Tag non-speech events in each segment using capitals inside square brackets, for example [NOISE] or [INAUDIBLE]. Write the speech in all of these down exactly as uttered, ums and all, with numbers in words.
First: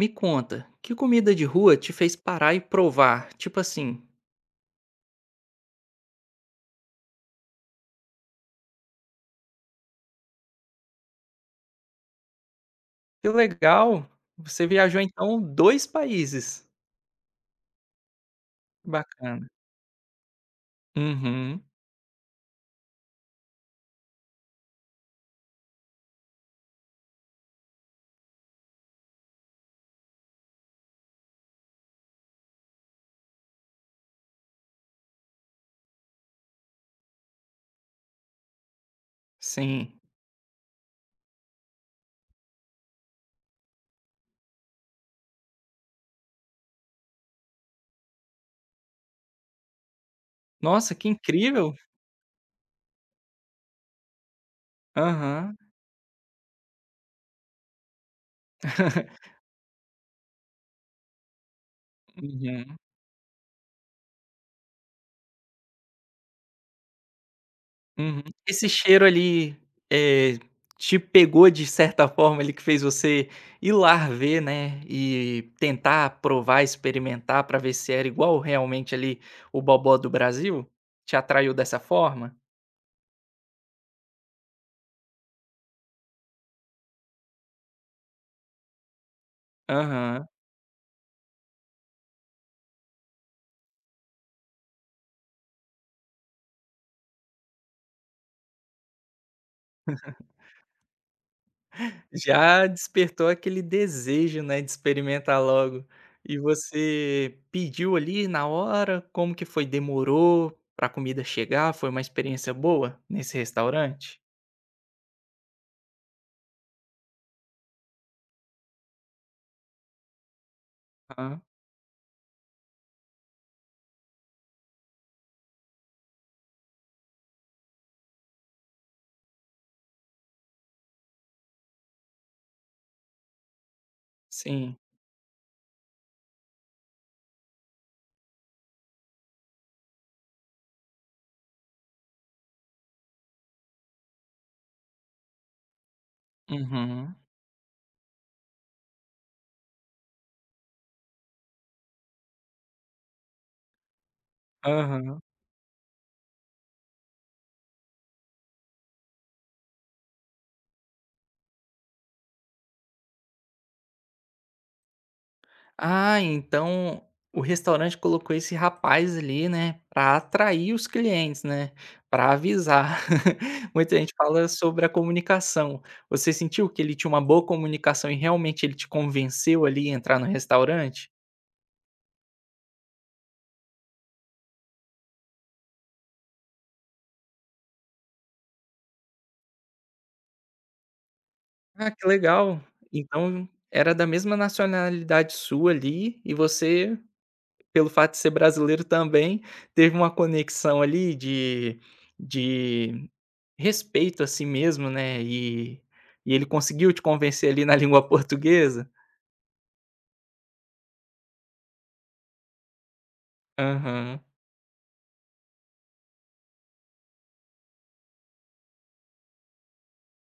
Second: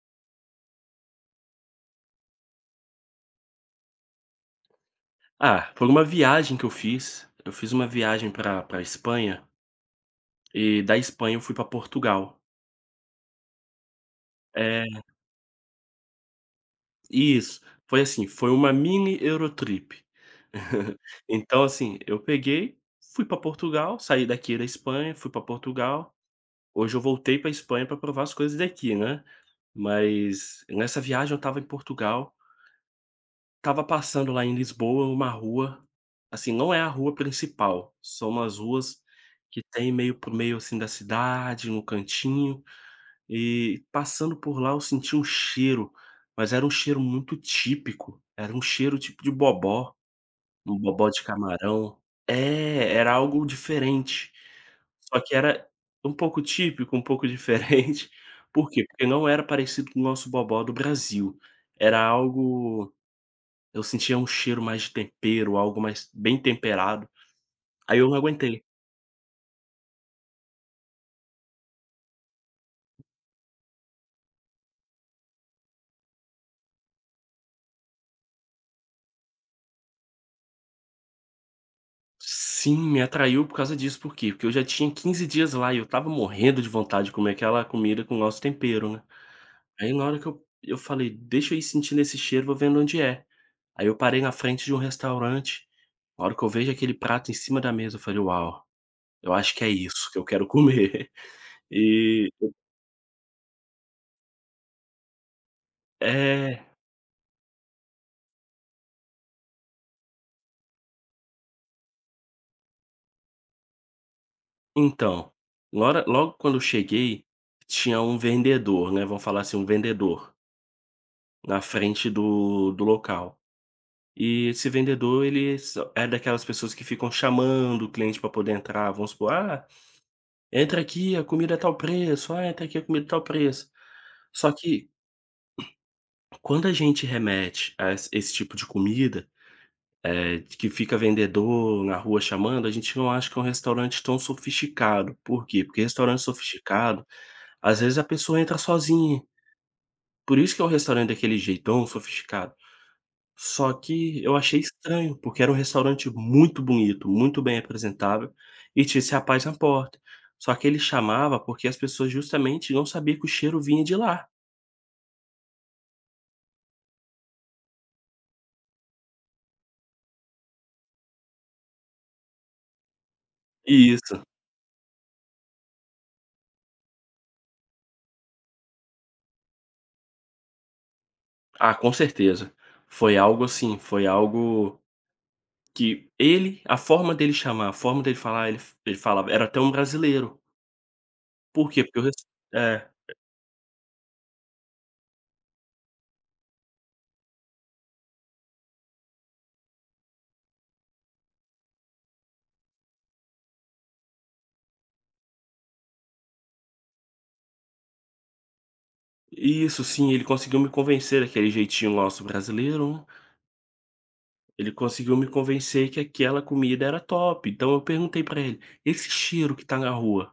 Me conta, que comida de rua te fez parar e provar? Tipo assim, Ah, por uma viagem que eu fiz, eu fiz uma viagem para para Espanha, e da Espanha eu fui para Portugal. que legal, você É, viajou então dois países. isso. Foi assim, foi uma mini Bacana. Eurotrip. [LAUGHS] Uhum, Então assim, eu peguei, fui para Portugal, saí daqui da Espanha, fui para Portugal. Hoje eu voltei para Espanha para provar as coisas daqui, né. Mas nessa viagem eu estava em Portugal. Tava passando lá em Lisboa uma rua, assim, não é a rua principal, são umas ruas que tem sim. meio para meio, assim, da cidade, no cantinho, e passando por lá eu senti um cheiro, mas era um cheiro muito típico, era um cheiro tipo de bobó, um Nossa, que bobó de incrível. camarão. É, era algo diferente, só que Aham. era um pouco típico, um pouco diferente. [LAUGHS] Por quê? Porque não [LAUGHS] era parecido com o nosso bobó do Brasil, era Uhum, algo, eu sentia um cheiro mais de tempero, algo mais bem temperado. Aí eu não uhum. aguentei. Esse cheiro ali, eh, te pegou de certa forma ali que fez você ir lá ver, né, e tentar provar, experimentar para ver se era igual realmente ali o "bobó" do Brasil? Te atraiu dessa forma? Sim, me atraiu por causa disso. Por quê? Porque eu já tinha quinze dias lá e eu tava morrendo de vontade de comer aquela comida com o nosso tempero, né. Aí na hora Aham. que eu eu falei: "Deixa eu ir sentindo esse cheiro, vou vendo onde é". Aí eu parei na frente de um restaurante, na hora que eu vejo aquele prato em cima da mesa, eu falei: "Uau, eu acho que é isso que eu quero comer". [LAUGHS] E Já despertou aquele desejo, né, de experimentar logo. E é você pediu ali na hora? Como que foi? Demorou pra comida chegar? Foi uma experiência boa nesse restaurante? Então, lora logo quando eu cheguei, tinha um vendedor, né, vamos falar assim, um vendedor, Aham, na frente do do local. E esse vendedor, ele só é daquelas pessoas que ficam chamando o cliente para poder entrar, vamos supor: "Ah, entra aqui, a comida é tal preço, ah, entra aqui, a comida é tal preço". Só sim. que, quando a gente remete a esse esse tipo de comida, é, que fica vendedor na rua chamando, a gente não acha que é um restaurante tão sofisticado. Por quê? Porque restaurante sofisticado, Uhum. às vezes a pessoa entra sozinha. Por isso que é um restaurante daquele jeitão sofisticado. Só que eu achei estranho, Aham. porque era um restaurante muito bonito, muito bem apresentável, e tinha esse rapaz na porta. Só que ele chamava porque as pessoas justamente não sabiam que o cheiro vinha de lá. Ah, então o restaurante colocou esse rapaz ali, né, para atrair os clientes, né, para avisar. [LAUGHS] Muita gente Isso. fala sobre a comunicação. Você sentiu que ele tinha uma boa comunicação e realmente ele te convenceu ali a entrar no restaurante? Ah, com certeza. Foi algo assim, foi algo, que ele, a forma dele chamar, a forma dele falar, ele ele falava, era até um brasileiro. Por quê? Ah, Porque eu que res legal. é. Então era da mesma nacionalidade sua ali e você, pelo fato de ser brasileiro também, teve uma conexão ali de de respeito a si mesmo, né, e e ele conseguiu te convencer ali na [LAUGHS] língua portuguesa? Isso, sim, ele conseguiu me convencer aquele jeitinho nosso brasileiro, né, Aham. ele conseguiu me convencer que aquela comida era top. Então eu perguntei pra ele: "Esse cheiro que tá na rua,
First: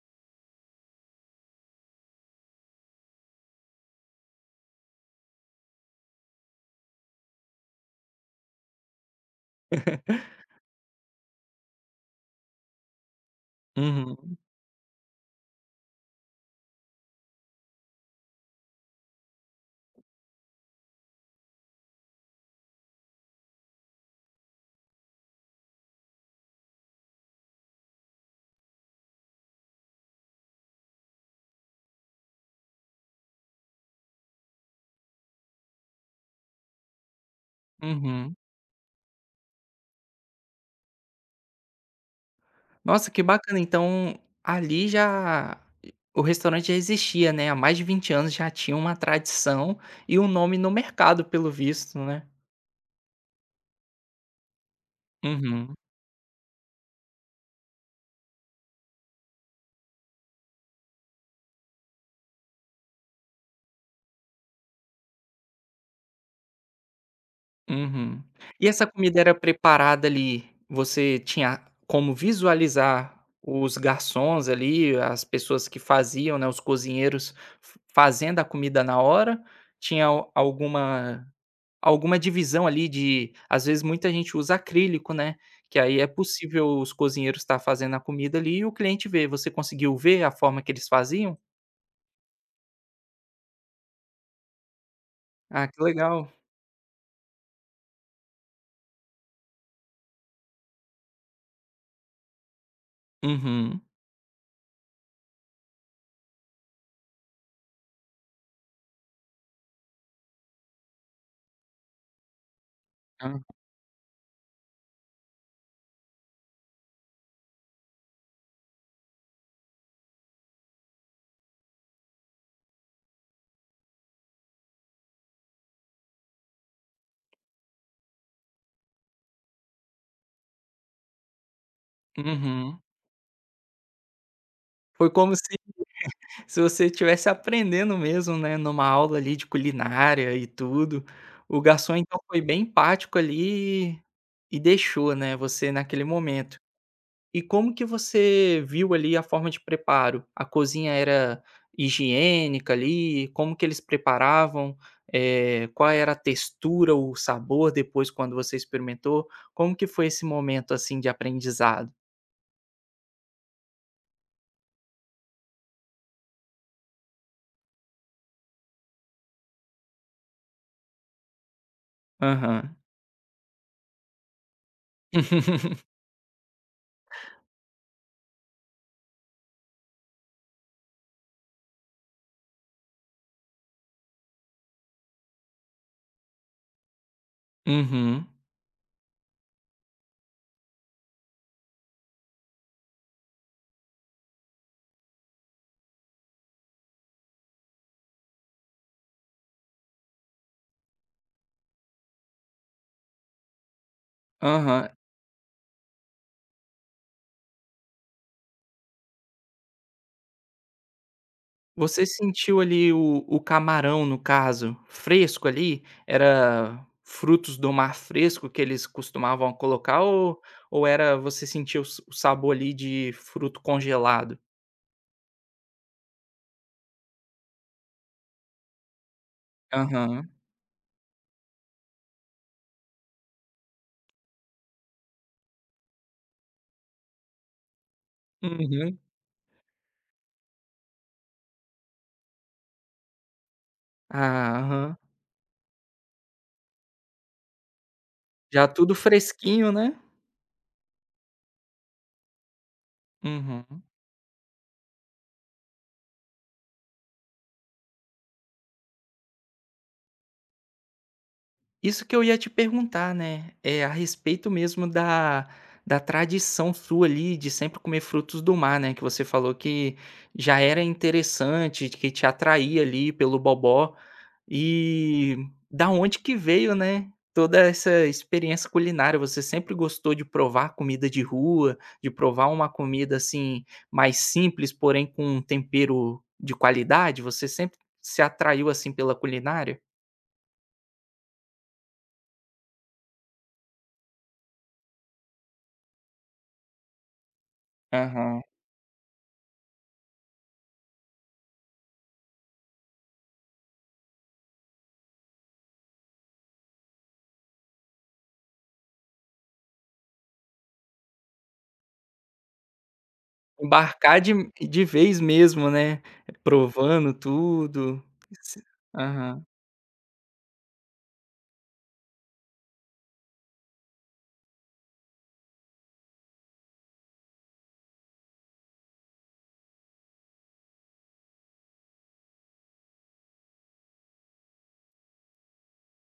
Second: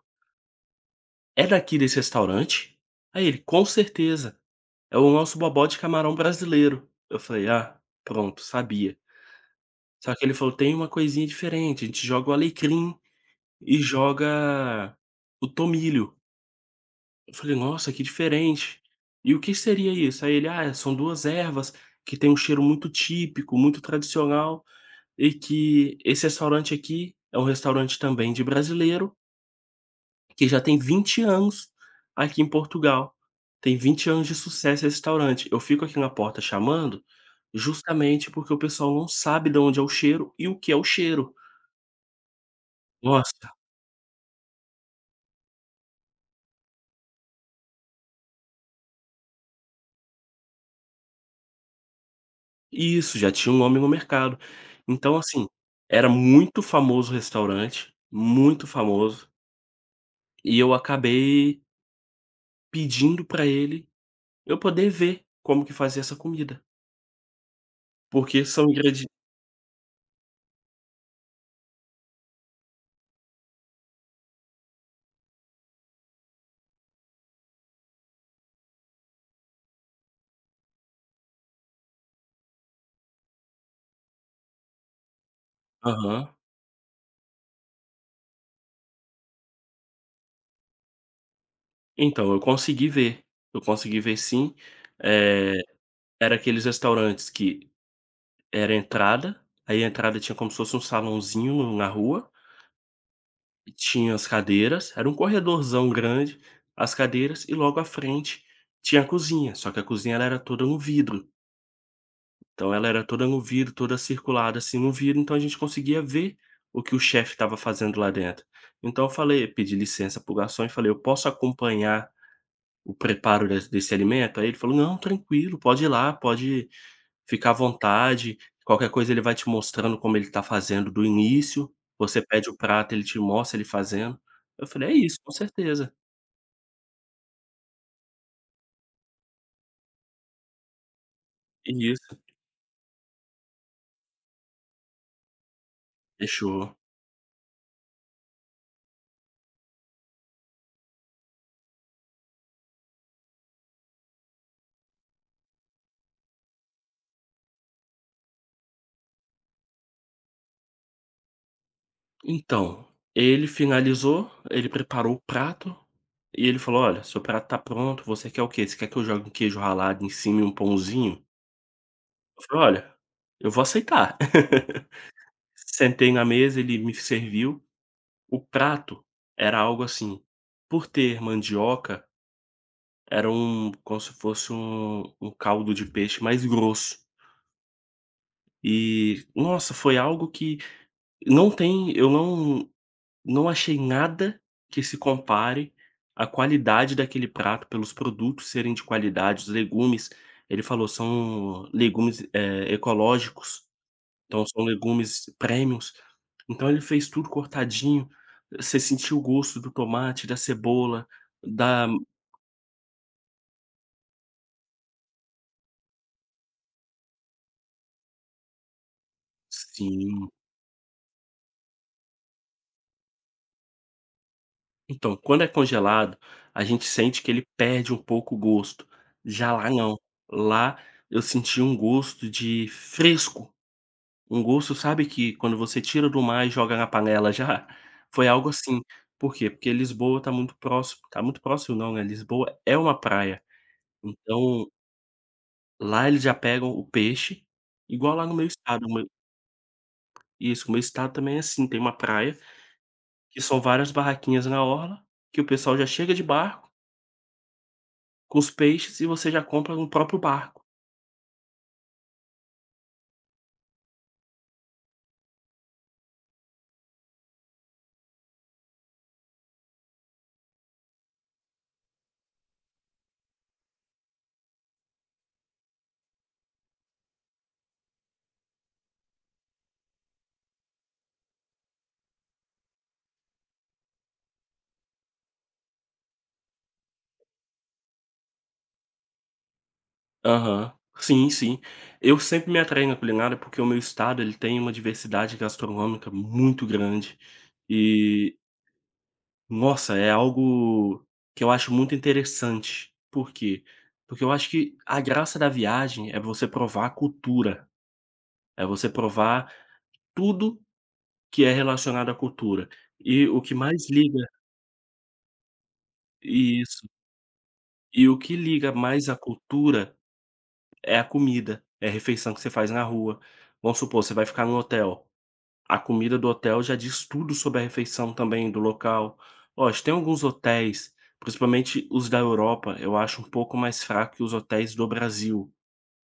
é daqui desse restaurante?" Aí ele: "Com certeza, é o nosso bobó de camarão brasileiro". Eu falei: "Ah, pronto, sabia". Só que ele falou: "Tem uma coisinha diferente, a gente joga o alecrim e Uhum, joga o tomilho". Eu falei: "Nossa, que diferente. E o que seria isso?" Aí ele: "Ah, são duas ervas que tem um cheiro muito típico, muito tradicional, e que esse restaurante aqui é um restaurante também de brasileiro, que já tem vinte anos aqui em Portugal. Tem vinte anos de sucesso esse restaurante. Eu fico aqui na porta chamando, justamente uhum. porque o pessoal não sabe de onde é o cheiro e o que é o cheiro". Nossa, que Nossa. bacana, então ali já o restaurante já existia, né, há mais de vinte anos, já tinha uma tradição e um nome no mercado, pelo visto, né? Isso, já tinha um nome no mercado. Então, assim, Uhum. era muito famoso o restaurante, muito famoso, e eu acabei pedindo pra ele, eu poder ver como que fazia essa comida, Uhum. porque são E essa ingredientes. comida era preparada ali, você tinha como visualizar os garçons ali, as pessoas que faziam, né, os cozinheiros f fazendo a comida na hora? Tinha al alguma alguma divisão ali de às vezes muita gente usa acrílico, né, que aí é Aham. possível os cozinheiros estar fazendo a comida ali e o cliente ver. Você conseguiu ver a forma que eles faziam? Então, eu consegui ver, eu consegui ver sim. Eh, Ah, que legal. Era aqueles restaurantes que era entrada, aí a entrada tinha como se fosse um salãozinho na rua. E Uhum. tinha as cadeiras, era um corredorzão grande, as cadeiras e logo à frente tinha a cozinha, só que a cozinha, ela era toda no vidro. Então ela era toda no Aham. vidro, toda circulada assim no vidro, então a gente conseguia ver o que o chefe estava fazendo lá dentro. Então eu falei, pedi licença para o garçom e falei: "Eu posso acompanhar o preparo des desse alimento?" Aí ele falou: "Não, tranquilo, pode ir lá, pode. Fica à vontade, qualquer coisa ele vai te mostrando como ele tá fazendo do início, você pede o Uhum. prato, ele te mostra ele fazendo". Eu falei: "É Foi isso, com como se certeza". Se você estivesse aprendendo mesmo, né, numa aula ali de culinária e tudo, o garçom Isso, então foi bem empático ali e e deixou, né, você naquele momento. fechou. E como que você viu ali a forma de preparo? A cozinha era higiênica ali? Como que eles preparavam? Eh, qual era a textura, o sabor depois quando você experimentou? Como que foi esse momento, assim, de aprendizado? Então, ele finalizou, ele preparou o prato e ele falou: "Olha, seu prato tá pronto, você quer o quê? Você quer que eu jogue um queijo ralado em cima e um pãozinho?" Eu falei: Aham. "Olha, eu vou aceitar". [LAUGHS] [LAUGHS] Sentei na mesa, ele me serviu. O prato era algo assim, por ter mandioca. Era um, como se fosse um um caldo de peixe mais grosso. Uhum. E, nossa, foi algo que não tem eu não não achei nada que se compare à qualidade daquele prato, pelos produtos serem de qualidade, os legumes, ele falou: "São legumes, eh, ecológicos, então são Aham. legumes premiums". Então ele fez tudo cortadinho, você sentiu o gosto do tomate, da cebola, da, Você sentiu ali o o camarão, no caso, fresco ali? Era frutos do mar fresco que eles costumavam colocar sim. ou ou era, você sentiu o s- o sabor ali de fruto congelado? Então, quando é congelado, a gente sente que ele perde um pouco o gosto. Já lá não. Aham. Lá eu senti um gosto de fresco, um gosto, sabe, que quando você tira do mar e joga na panela já. [LAUGHS] Foi algo assim. Uhum. Por quê? Porque Lisboa tá muito próximo, tá muito próximo não, né, Lisboa é uma praia. Ah, Então, aham. lá eles já pegam o peixe, igual lá no meu Já estado, tudo o meu, fresquinho, né? isso, o meu estado também é assim, tem uma praia, que são Uhum. várias barraquinhas na orla, que o pessoal já chega de barco com os peixes e você já compra no próprio barco. Isso que eu ia te perguntar, né, é a respeito mesmo da da tradição sua ali de sempre comer frutos do mar, né, que você falou que já era interessante, que te atraía ali pelo bobó. E da onde que veio, né, toda essa experiência culinária? Você sempre gostou de provar comida de rua, de provar uma comida, assim, mais simples, porém com um tempero de qualidade? Você sempre se atraiu, assim, pela culinária? Aham. Sim, sim. Eu sempre me atraí na culinária, porque o meu estado, ele tem uma diversidade gastronômica muito grande e, Aham. nossa, é algo que eu acho muito interessante. Por quê? Porque eu acho que a graça da viagem é você provar a cultura, é você provar tudo que é relacionado à cultura. E o que mais Embarcar liga, de de vez mesmo, né, isso, provando tudo. e o que S liga mais à aham. cultura, é a comida, é a refeição que você faz na rua. Vamos supor, você vai ficar no hotel, a comida do hotel já diz tudo sobre a refeição também do local. Hoje, tem alguns hotéis, principalmente os da Europa, eu acho um pouco mais fraco que os hotéis do Brasil,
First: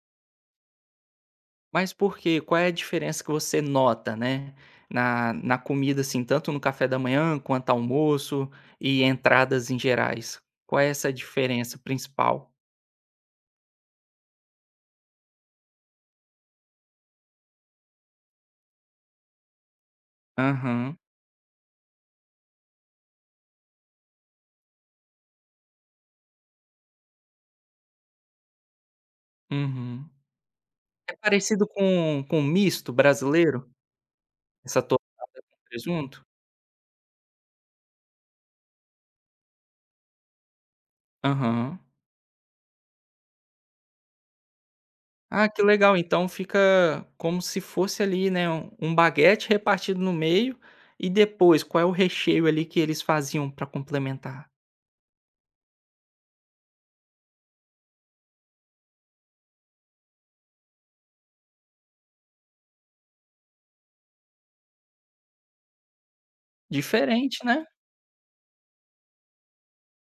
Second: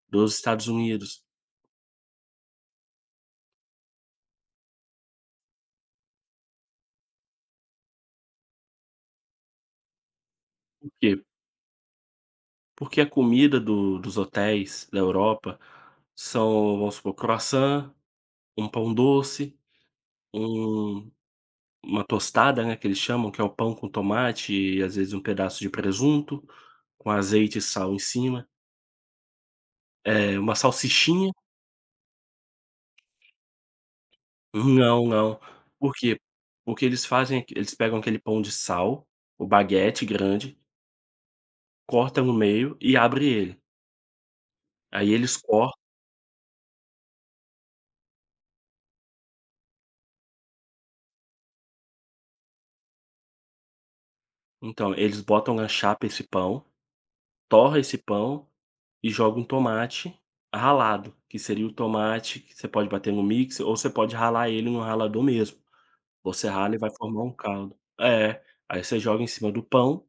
dos Estados Unidos. Mas por quê? Qual é a diferença que você nota, né, na na comida, assim, tanto no café da manhã quanto almoço e entradas em gerais? Qual é Por essa quê? diferença principal? Porque a comida do dos hotéis da Europa são, vamos supor, croissant, um pão doce, Aham, um, uma tostada, né, que eles chamam, que é o pão com tomate e, às vezes, um pedaço de presunto. Com azeite e sal em cima, uhum. eh, uma É salsichinha, parecido com com o misto brasileiro? Essa não, torrada não. com Por quê? presunto? Porque eles fazem aqu eles pegam aquele pão de sal, o baguete grande, Aham. cortam no meio e abre ele. Aí eles Ah, que cor legal. Então fica como se fosse ali, né, um um baguete repartido no meio, e depois qual é o recheio ali que eles faziam para complementar? então, eles botam na chapa esse pão, torra esse pão e joga um tomate ralado, que seria o tomate que você pode bater no mixer ou você pode ralar ele no ralador mesmo. Você rala e vai formar um Diferente, né? caldo. É, aí você joga em cima do pão,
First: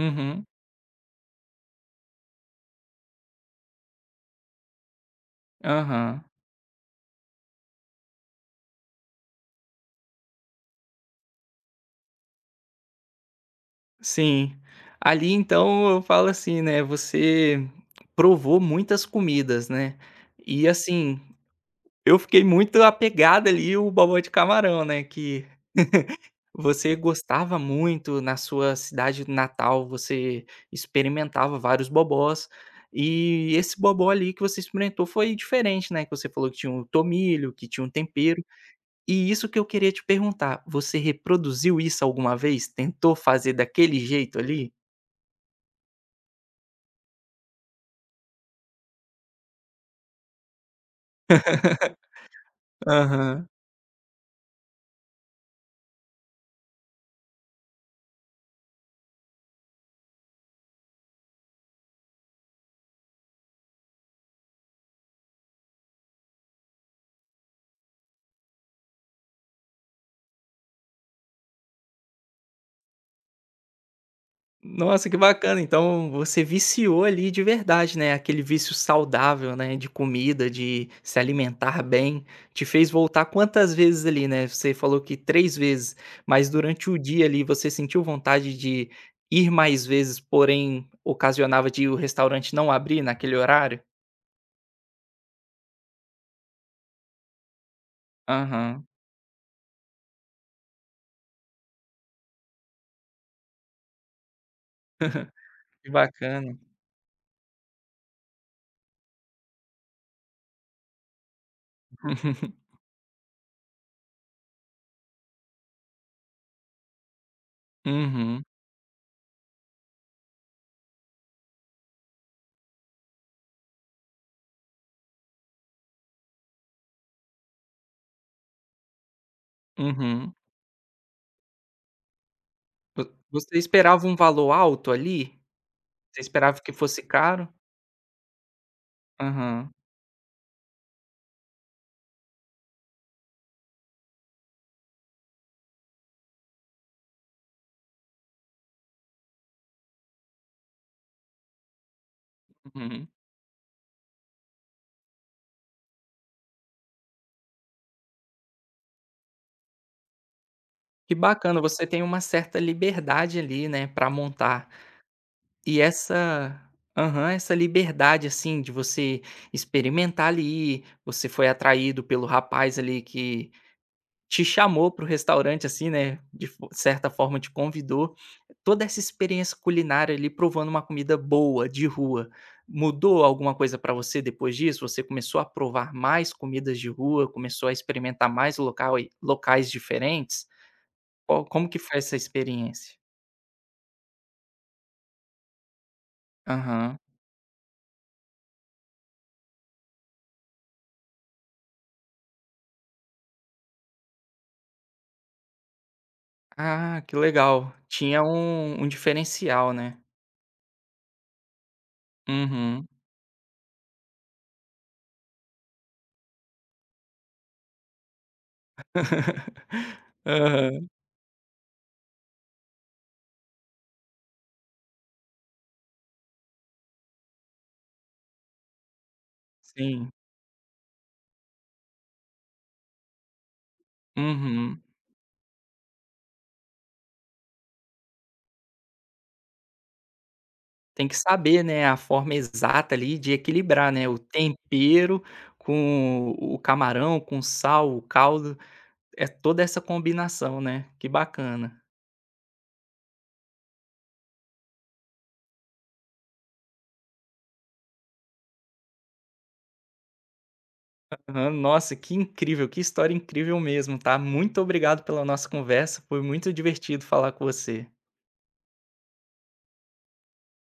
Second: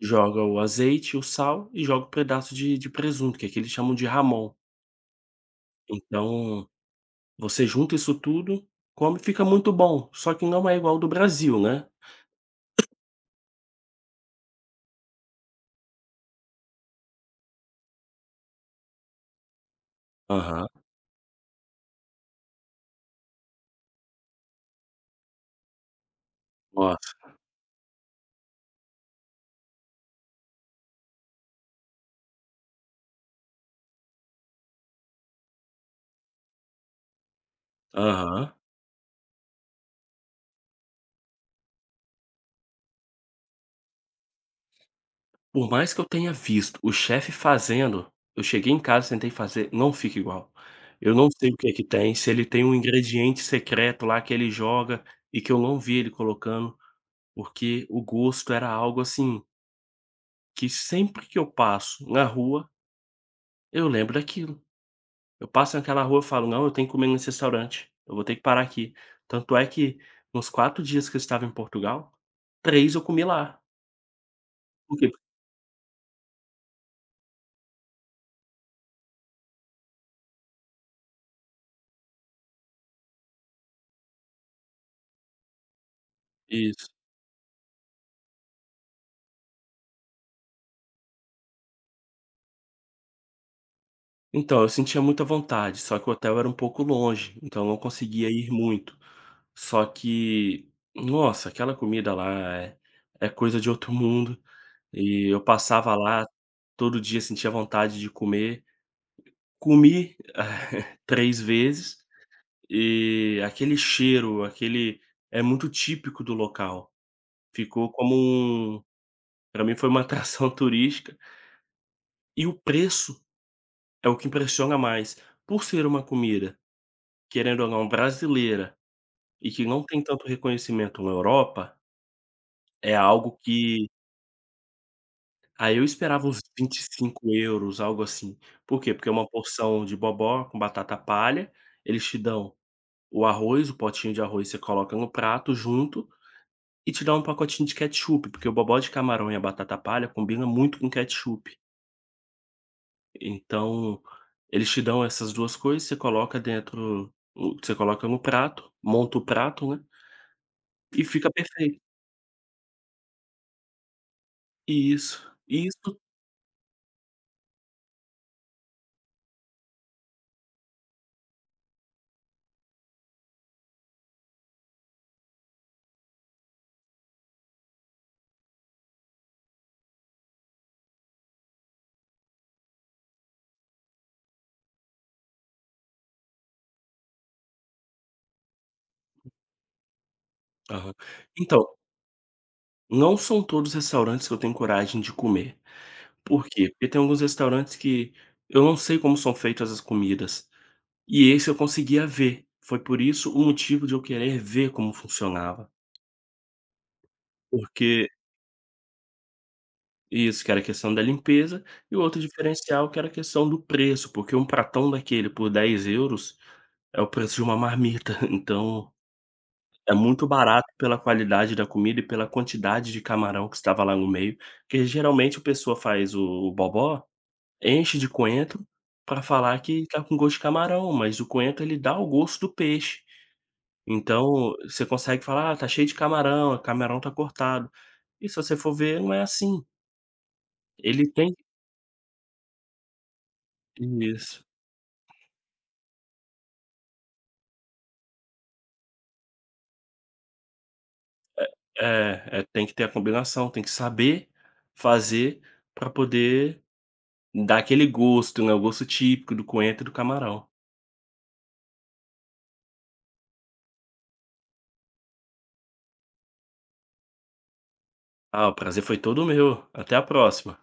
joga o azeite, o sal e joga um pedaço de de presunto, que aqui eles chamam de ramon. Aham. Então, você junta isso tudo, come, fica muito bom, só que não é igual ao do Brasil, né. Sim. Ali então eu falo assim, né, você provou muitas comidas, né? E Aham. assim, eu fiquei muito apegado ali o bobó de camarão, né, que Você Nossa. gostava muito na sua cidade natal, você experimentava vários bobós, e esse bobó ali que você experimentou foi diferente, né, que você falou que tinha um tomilho, que tinha um tempero. Aham. E isso que eu queria te perguntar, você reproduziu isso alguma vez? Tentou fazer daquele jeito ali? Por mais que eu tenha visto o chefe fazendo, eu cheguei em casa, tentei fazer, não fica igual. Eu não sei o que é que tem, se ele tem um ingrediente Aham. secreto lá que ele joga e que eu não vi ele colocando, porque o gosto era algo, assim, que sempre que eu passo na rua, eu lembro daquilo. Eu passo naquela rua, eu falo: "Não, eu tenho que comer nesse restaurante, eu vou ter que parar aqui". Tanto é que, nos quatro dias que eu estava em Portugal, três eu comi lá. Por Nossa, quê? que bacana. Então você viciou ali de verdade, né? Aquele vício saudável, né? De comida, de se alimentar bem, te fez voltar quantas vezes ali, né? Você falou que três vezes, mas Isso. durante o dia ali você sentiu vontade de ir mais vezes, porém ocasionava de o restaurante não abrir naquele horário? Então, eu sentia muita vontade, só que o hotel era um pouco longe, então eu não conseguia ir Aham, muito. Só que, nossa, aquela comida lá é, é coisa de outro mundo, e eu que passava lá bacana. todo dia, sentia vontade de comer. Comi [LAUGHS] três vezes. [LAUGHS] E aquele cheiro, aquele, é muito típico do local. Ficou como Uhum, um, para mim foi uma [LAUGHS] atração turística. E o preço é o que impressiona mais. Por ser uma comida, querendo ou não, brasileira e que não tem tanto uhum. reconhecimento na Europa, é Vo- algo Você que, esperava um valor alto ali? aí eu Você esperava uns esperava que vinte e fosse cinco caro? euros, algo assim. Por quê? Porque é uma Aham. porção de bobó com batata palha, eles te dão o arroz, o potinho de arroz você coloca no prato junto e tirar um pacotinho de ketchup, porque o bobó de camarão e a batata palha combina muito com ketchup. Uhum. Então, eles te dão essas duas coisas, você coloca dentro o, você coloca no prato, monta o prato, né, e Que fica bacana, perfeito. você tem uma certa liberdade ali, né, para montar. Isso, E isso. essa, aham, essa liberdade, assim, de você experimentar ali, você foi atraído pelo rapaz ali que te chamou para o restaurante, assim, né, de fo certa forma te convidou. Toda essa experiência culinária ali, provando uma comida boa, de rua, mudou alguma coisa para você depois disso? Você começou a provar mais comidas de rua, começou a experimentar mais local locais diferentes? Aham. Qual Então, como que foi essa experiência? não são todos os restaurantes que eu tenho coragem de comer. Por quê? Porque Aham. tem alguns restaurantes que eu não sei como são feitas as comidas, e esse eu conseguia ver. Foi por isso o motivo de eu querer ver como funcionava, Ah, que legal. porque, Tinha um um diferencial, né. isso, que era a questão da limpeza, e o outro Uhum. diferencial que era a questão do preço, porque um pratão daquele por dez euros é o preço de uma marmita, [LAUGHS] então é muito barato Aham. pela qualidade da comida e pela quantidade de camarão que estava lá no meio, porque geralmente a pessoa faz o o bobó, enche de coentro para falar que tá Sim. com gosto de camarão, mas o coentro ele dá o gosto do peixe. Então, Uhum. você consegue falar: "Ah, tá cheio de camarão, o camarão tá cortado". E se você for ver, não é assim. Tem Ele que tem, saber, né, a forma exata ali de equilibrar, né, o isso. tempero com o camarão, com sal, o caldo, é toda essa combinação, né. Que bacana. É, é, tem que ter a combinação, tem que saber fazer para poder dar aquele gosto, né, o gosto típico do coentro e do camarão. Aham. Nossa, que incrível, que história incrível mesmo, tá. Muito obrigado pela nossa conversa, foi muito divertido falar com você. Ah, o prazer foi todo meu. Até a próxima.